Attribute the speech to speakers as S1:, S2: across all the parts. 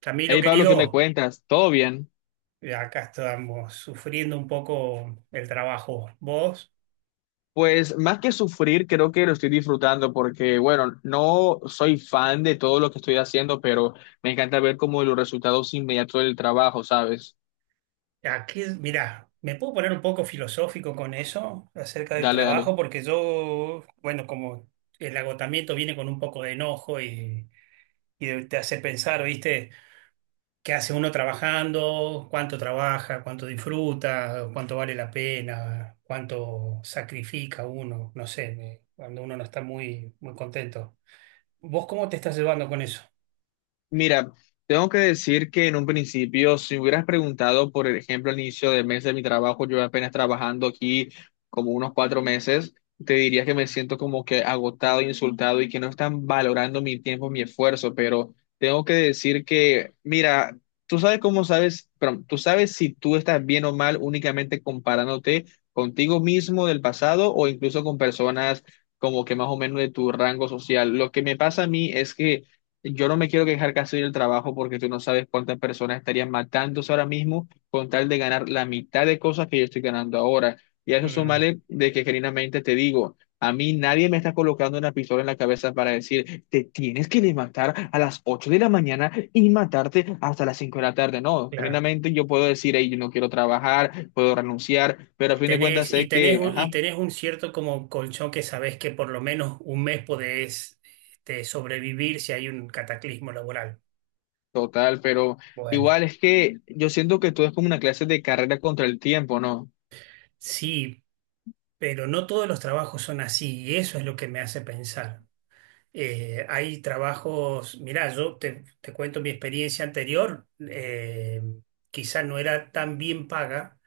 S1: Camilo,
S2: Hey Pablo, ¿qué me
S1: querido,
S2: cuentas? ¿Todo bien?
S1: acá estamos sufriendo un poco el trabajo. Vos,
S2: Pues más que sufrir, creo que lo estoy disfrutando porque, bueno, no soy fan de todo lo que estoy haciendo, pero me encanta ver como los resultados inmediatos del trabajo, ¿sabes?
S1: aquí, mirá, me puedo poner un poco filosófico con eso acerca del
S2: Dale, dale.
S1: trabajo, porque yo, bueno, como el agotamiento viene con un poco de enojo y te hace pensar, ¿viste? ¿Qué hace uno trabajando? ¿Cuánto trabaja? ¿Cuánto disfruta? ¿Cuánto vale la pena? ¿Cuánto sacrifica uno? No sé, cuando uno no está muy contento. ¿Vos cómo te estás llevando con eso?
S2: Mira, tengo que decir que en un principio, si hubieras preguntado, por ejemplo, al inicio del mes de mi trabajo, yo apenas trabajando aquí como unos 4 meses, te diría que me siento como que agotado, insultado y que no están valorando mi tiempo, mi esfuerzo, pero tengo que decir que, mira, tú sabes cómo sabes, pero tú sabes si tú estás bien o mal únicamente comparándote contigo mismo del pasado o incluso con personas como que más o menos de tu rango social. Lo que me pasa a mí es que yo no me quiero quejar casi del trabajo porque tú no sabes cuántas personas estarían matándose ahora mismo con tal de ganar la mitad de cosas que yo estoy ganando ahora. Y a eso
S1: Mm.
S2: súmale de que genuinamente te digo, a mí nadie me está colocando una pistola en la cabeza para decir, te tienes que levantar a las 8 de la mañana y matarte hasta las 5 de la tarde. No,
S1: Claro.
S2: genuinamente yo puedo decir, hey, yo no quiero trabajar, puedo renunciar, pero a
S1: Y
S2: fin de cuentas
S1: tenés, y
S2: sé
S1: tenés
S2: que,
S1: un, y
S2: ajá,
S1: tenés un cierto como colchón que sabés que por lo menos un mes podés sobrevivir si hay un cataclismo laboral.
S2: total, pero
S1: Bueno,
S2: igual es que yo siento que todo es como una clase de carrera contra el tiempo, ¿no?
S1: sí, pero no todos los trabajos son así y eso es lo que me hace pensar. Hay trabajos, mirá, te cuento mi experiencia anterior, quizá no era tan bien paga,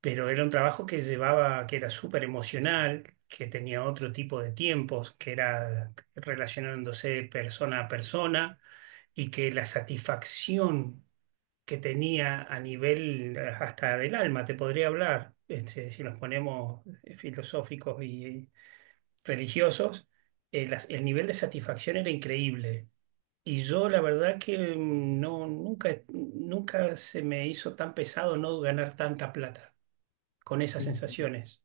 S1: pero era un trabajo que llevaba, que era súper emocional, que tenía otro tipo de tiempos, que era relacionándose persona a persona y que la satisfacción que tenía a nivel hasta del alma, te podría hablar, este, si nos ponemos filosóficos y religiosos, el nivel de satisfacción era increíble. Y yo la verdad que nunca, nunca se me hizo tan pesado no ganar tanta plata con esas
S2: Qué
S1: sensaciones.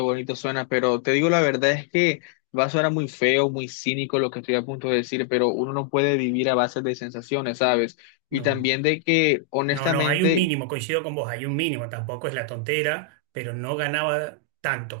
S2: bonito suena, pero te digo la verdad es que va a sonar muy feo, muy cínico lo que estoy a punto de decir, pero uno no puede vivir a base de sensaciones, ¿sabes? Y
S1: No,
S2: también de que,
S1: no, no, hay un
S2: honestamente,
S1: mínimo, coincido con vos, hay un mínimo, tampoco es la tontera, pero no ganaba tanto.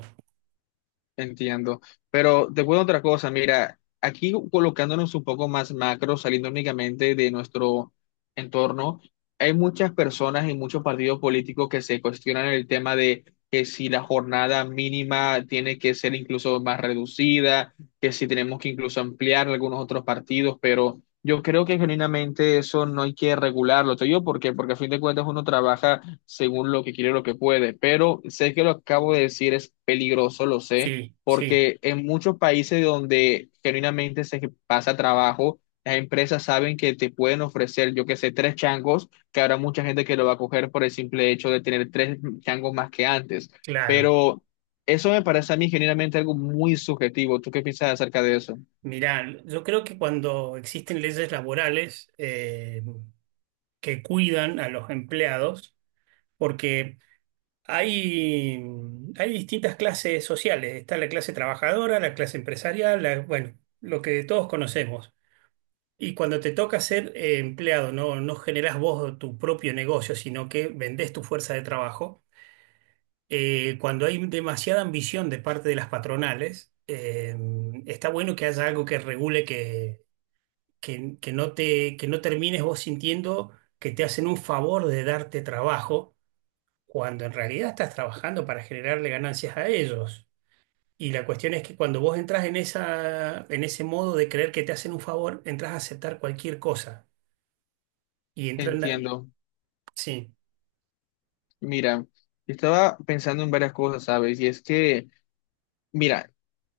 S2: entiendo. Pero te cuento otra cosa, mira, aquí colocándonos un poco más macro, saliendo únicamente de nuestro entorno, hay muchas personas y muchos partidos políticos que se cuestionan el tema de que si la jornada mínima tiene que ser incluso más reducida, que si tenemos que incluso ampliar algunos otros partidos, pero yo creo que genuinamente eso no hay que regularlo. Te digo por qué, porque a fin de cuentas uno trabaja según lo que quiere, lo que puede, pero sé que lo acabo de decir es peligroso, lo sé
S1: Sí, sí,
S2: porque en muchos países donde genuinamente se pasa trabajo, las empresas saben que te pueden ofrecer, yo que sé, tres changos, que habrá mucha gente que lo va a coger por el simple hecho de tener tres changos más que antes.
S1: claro.
S2: Pero eso me parece a mí genuinamente algo muy subjetivo. ¿Tú qué piensas acerca de eso?
S1: Mirá, yo creo que cuando existen leyes laborales que cuidan a los empleados, porque hay, hay distintas clases sociales, está la clase trabajadora, la clase empresarial, bueno, lo que todos conocemos. Y cuando te toca ser empleado, no, no generás vos tu propio negocio, sino que vendés tu fuerza de trabajo. Cuando hay demasiada ambición de parte de las patronales, está bueno que haya algo que regule que no te, que no termines vos sintiendo que te hacen un favor de darte trabajo, cuando en realidad estás trabajando para generarle ganancias a ellos. Y la cuestión es que cuando vos entras en esa, en ese modo de creer que te hacen un favor, entras a aceptar cualquier cosa y entran,
S2: Entiendo.
S1: sí,
S2: Mira, yo estaba pensando en varias cosas, ¿sabes? Y es que, mira,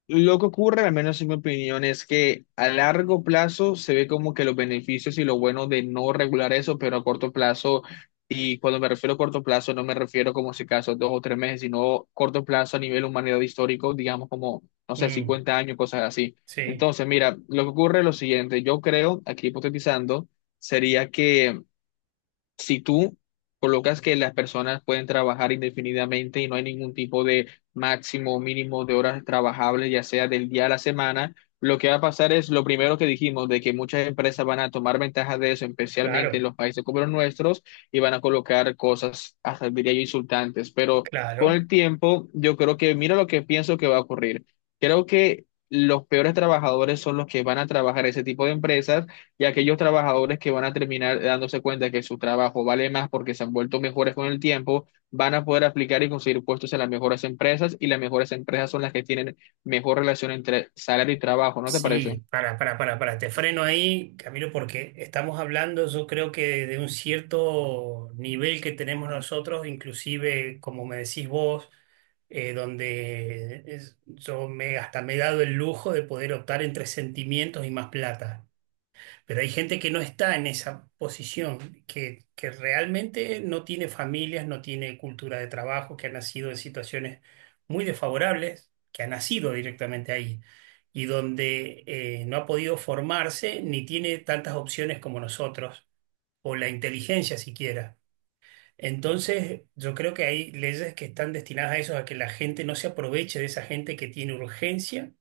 S2: lo que ocurre, al menos en mi opinión, es que a largo plazo se ve como que los beneficios y lo bueno de no regular eso, pero a corto plazo, y cuando me refiero a corto plazo, no me refiero como si acaso dos o tres meses, sino corto plazo a nivel humanidad histórico, digamos como, no sé,
S1: mm,
S2: 50 años, cosas así.
S1: sí,
S2: Entonces, mira, lo que ocurre es lo siguiente, yo creo, aquí hipotetizando, sería que si tú colocas que las personas pueden trabajar indefinidamente y no hay ningún tipo de máximo o mínimo de horas trabajables, ya sea del día a la semana, lo que va a pasar es lo primero que dijimos, de que muchas empresas van a tomar ventaja de eso, especialmente en
S1: claro,
S2: los países como los nuestros, y van a colocar cosas, hasta diría yo, insultantes. Pero con
S1: claro.
S2: el tiempo, yo creo que, mira lo que pienso que va a ocurrir. Creo que los peores trabajadores son los que van a trabajar ese tipo de empresas y aquellos trabajadores que van a terminar dándose cuenta que su trabajo vale más porque se han vuelto mejores con el tiempo, van a poder aplicar y conseguir puestos en las mejores empresas y las mejores empresas son las que tienen mejor relación entre salario y trabajo, ¿no te parece?
S1: Sí, para, te freno ahí, Camilo, porque estamos hablando, yo creo que de un cierto nivel que tenemos nosotros, inclusive, como me decís vos, donde yo me, hasta me he dado el lujo de poder optar entre sentimientos y más plata. Pero hay gente que no está en esa posición, que realmente no tiene familias, no tiene cultura de trabajo, que ha nacido en situaciones muy desfavorables, que ha nacido directamente ahí y donde no ha podido formarse ni tiene tantas opciones como nosotros, o la inteligencia siquiera. Entonces, yo creo que hay leyes que están destinadas a eso, a que la gente no se aproveche de esa gente que tiene urgencia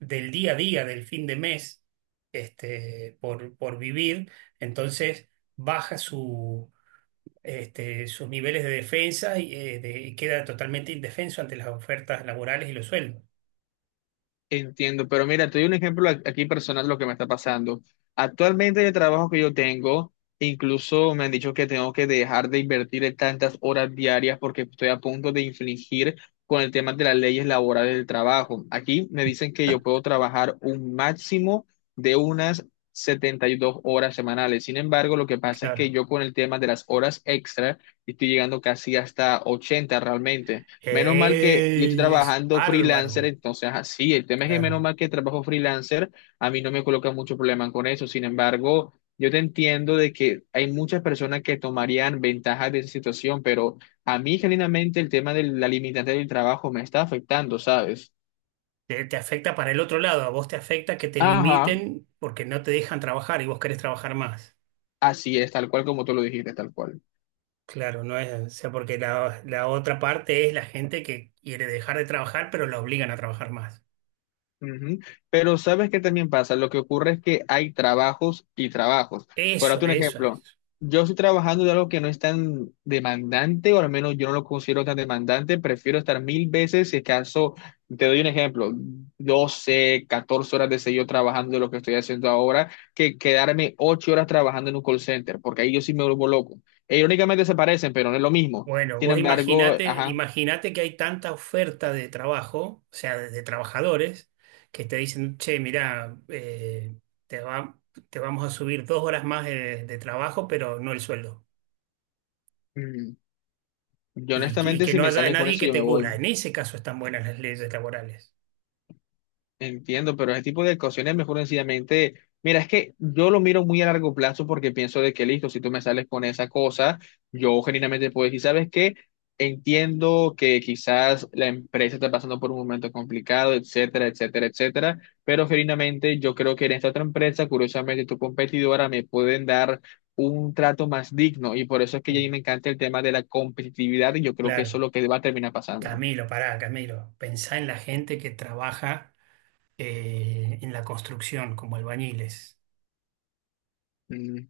S1: del día a día, del fin de mes, por vivir. Entonces, baja su, sus niveles de defensa y queda totalmente indefenso ante las ofertas laborales y los sueldos.
S2: Entiendo, pero mira, te doy un ejemplo aquí personal de lo que me está pasando. Actualmente en el trabajo que yo tengo, incluso me han dicho que tengo que dejar de invertir tantas horas diarias porque estoy a punto de infringir con el tema de las leyes laborales del trabajo. Aquí me dicen que yo puedo trabajar un máximo de unas 72 horas semanales. Sin embargo, lo que pasa es que
S1: Claro.
S2: yo con el tema de las horas extra estoy llegando casi hasta 80 realmente. Menos mal que yo estoy
S1: ¡Ey! Es
S2: trabajando freelancer,
S1: bárbaro.
S2: entonces así, el tema es que
S1: Claro.
S2: menos mal que trabajo freelancer, a mí no me coloca mucho problema con eso. Sin embargo, yo te entiendo de que hay muchas personas que tomarían ventaja de esa situación, pero a mí genuinamente el tema de la limitante del trabajo me está afectando, ¿sabes?
S1: Te afecta para el otro lado, a vos te afecta que te
S2: Ajá.
S1: limiten porque no te dejan trabajar y vos querés trabajar más.
S2: Así es, tal cual como tú lo dijiste, tal cual.
S1: Claro, no es, o sea, porque la otra parte es la gente que quiere dejar de trabajar, pero la obligan a trabajar más.
S2: Ujú. Pero sabes qué también pasa, lo que ocurre es que hay trabajos y trabajos. Por darte
S1: Eso,
S2: un
S1: eso
S2: ejemplo,
S1: es.
S2: yo estoy trabajando de algo que no es tan demandante, o al menos yo no lo considero tan demandante, prefiero estar mil veces, si acaso, te doy un ejemplo, 12 14 horas de seguido trabajando de lo que estoy haciendo ahora, que quedarme 8 horas trabajando en un call center, porque ahí yo sí me vuelvo loco. E irónicamente se parecen, pero no es lo mismo.
S1: Bueno,
S2: Sin
S1: vos
S2: embargo,
S1: imaginate,
S2: ajá,
S1: imaginate que hay tanta oferta de trabajo, o sea, de trabajadores, que te dicen, che, mirá, te va- te vamos a subir dos horas más de trabajo, pero no el sueldo.
S2: mm, yo
S1: Y
S2: honestamente
S1: que
S2: si
S1: no
S2: me
S1: haya
S2: salen con
S1: nadie
S2: eso,
S1: que
S2: yo me
S1: te cubra.
S2: voy.
S1: En ese caso están buenas las leyes laborales.
S2: Entiendo, pero ese tipo de ocasiones mejor sencillamente, mira, es que yo lo miro muy a largo plazo porque pienso de que listo, si tú me sales con esa cosa, yo genuinamente puedo decir, ¿sabes qué? Entiendo que quizás la empresa está pasando por un momento complicado, etcétera, etcétera, etcétera, pero genuinamente yo creo que en esta otra empresa, curiosamente tu competidora, me pueden dar un trato más digno y por eso es que a
S1: Mm.
S2: mí me encanta el tema de la competitividad y yo creo que eso es
S1: Claro.
S2: lo que va a terminar pasando.
S1: Camilo, pará, Camilo. Pensá en la gente que trabaja en la construcción como albañiles.
S2: Mm, O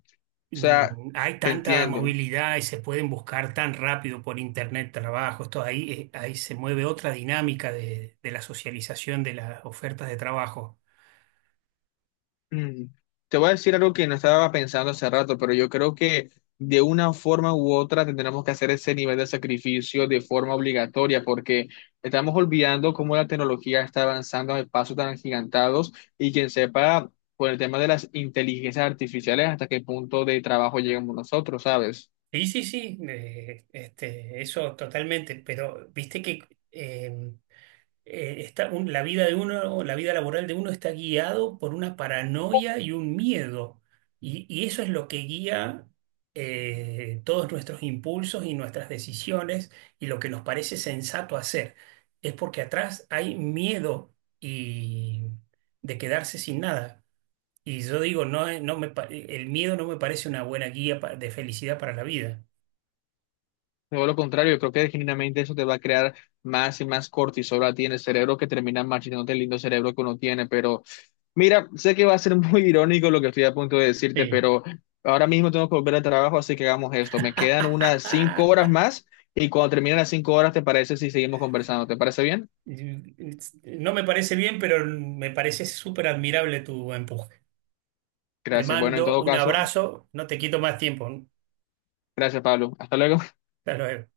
S2: sea,
S1: Mm. Hay
S2: te
S1: tanta
S2: entiendo.
S1: movilidad y se pueden buscar tan rápido por internet trabajos. Todo ahí, ahí se mueve otra dinámica de la socialización de las ofertas de trabajo.
S2: Mm, Te voy a decir algo que no estaba pensando hace rato, pero yo creo que de una forma u otra tendremos que hacer ese nivel de sacrificio de forma obligatoria, porque estamos olvidando cómo la tecnología está avanzando a pasos tan agigantados y quien sepa, por el tema de las inteligencias artificiales, hasta qué punto de trabajo llegamos nosotros, ¿sabes?
S1: Sí, sí, sí, eso totalmente, pero viste que eh, la vida de uno, la vida laboral de uno está guiado por una paranoia y un miedo. Y eso es lo que guía todos nuestros impulsos y nuestras decisiones y lo que nos parece sensato hacer. Es porque atrás hay miedo y de quedarse sin nada. Y yo digo, no, el miedo no me parece una buena guía de felicidad para la vida.
S2: Todo lo contrario, yo creo que genuinamente eso te va a crear más y más cortisol a ti en el cerebro que termina marchitándote el lindo cerebro que uno tiene. Pero mira, sé que va a ser muy irónico lo que estoy a punto de decirte,
S1: Sí.
S2: pero ahora mismo tengo que volver al trabajo, así que hagamos esto. Me quedan unas 5 horas más y cuando terminen las 5 horas, ¿te parece si seguimos conversando? ¿Te parece bien?
S1: No me parece bien, pero me parece súper admirable tu empuje. Te
S2: Gracias. Bueno, en
S1: mando
S2: todo
S1: un
S2: caso,
S1: abrazo, no te quito más tiempo.
S2: gracias, Pablo. Hasta luego.
S1: Hasta luego.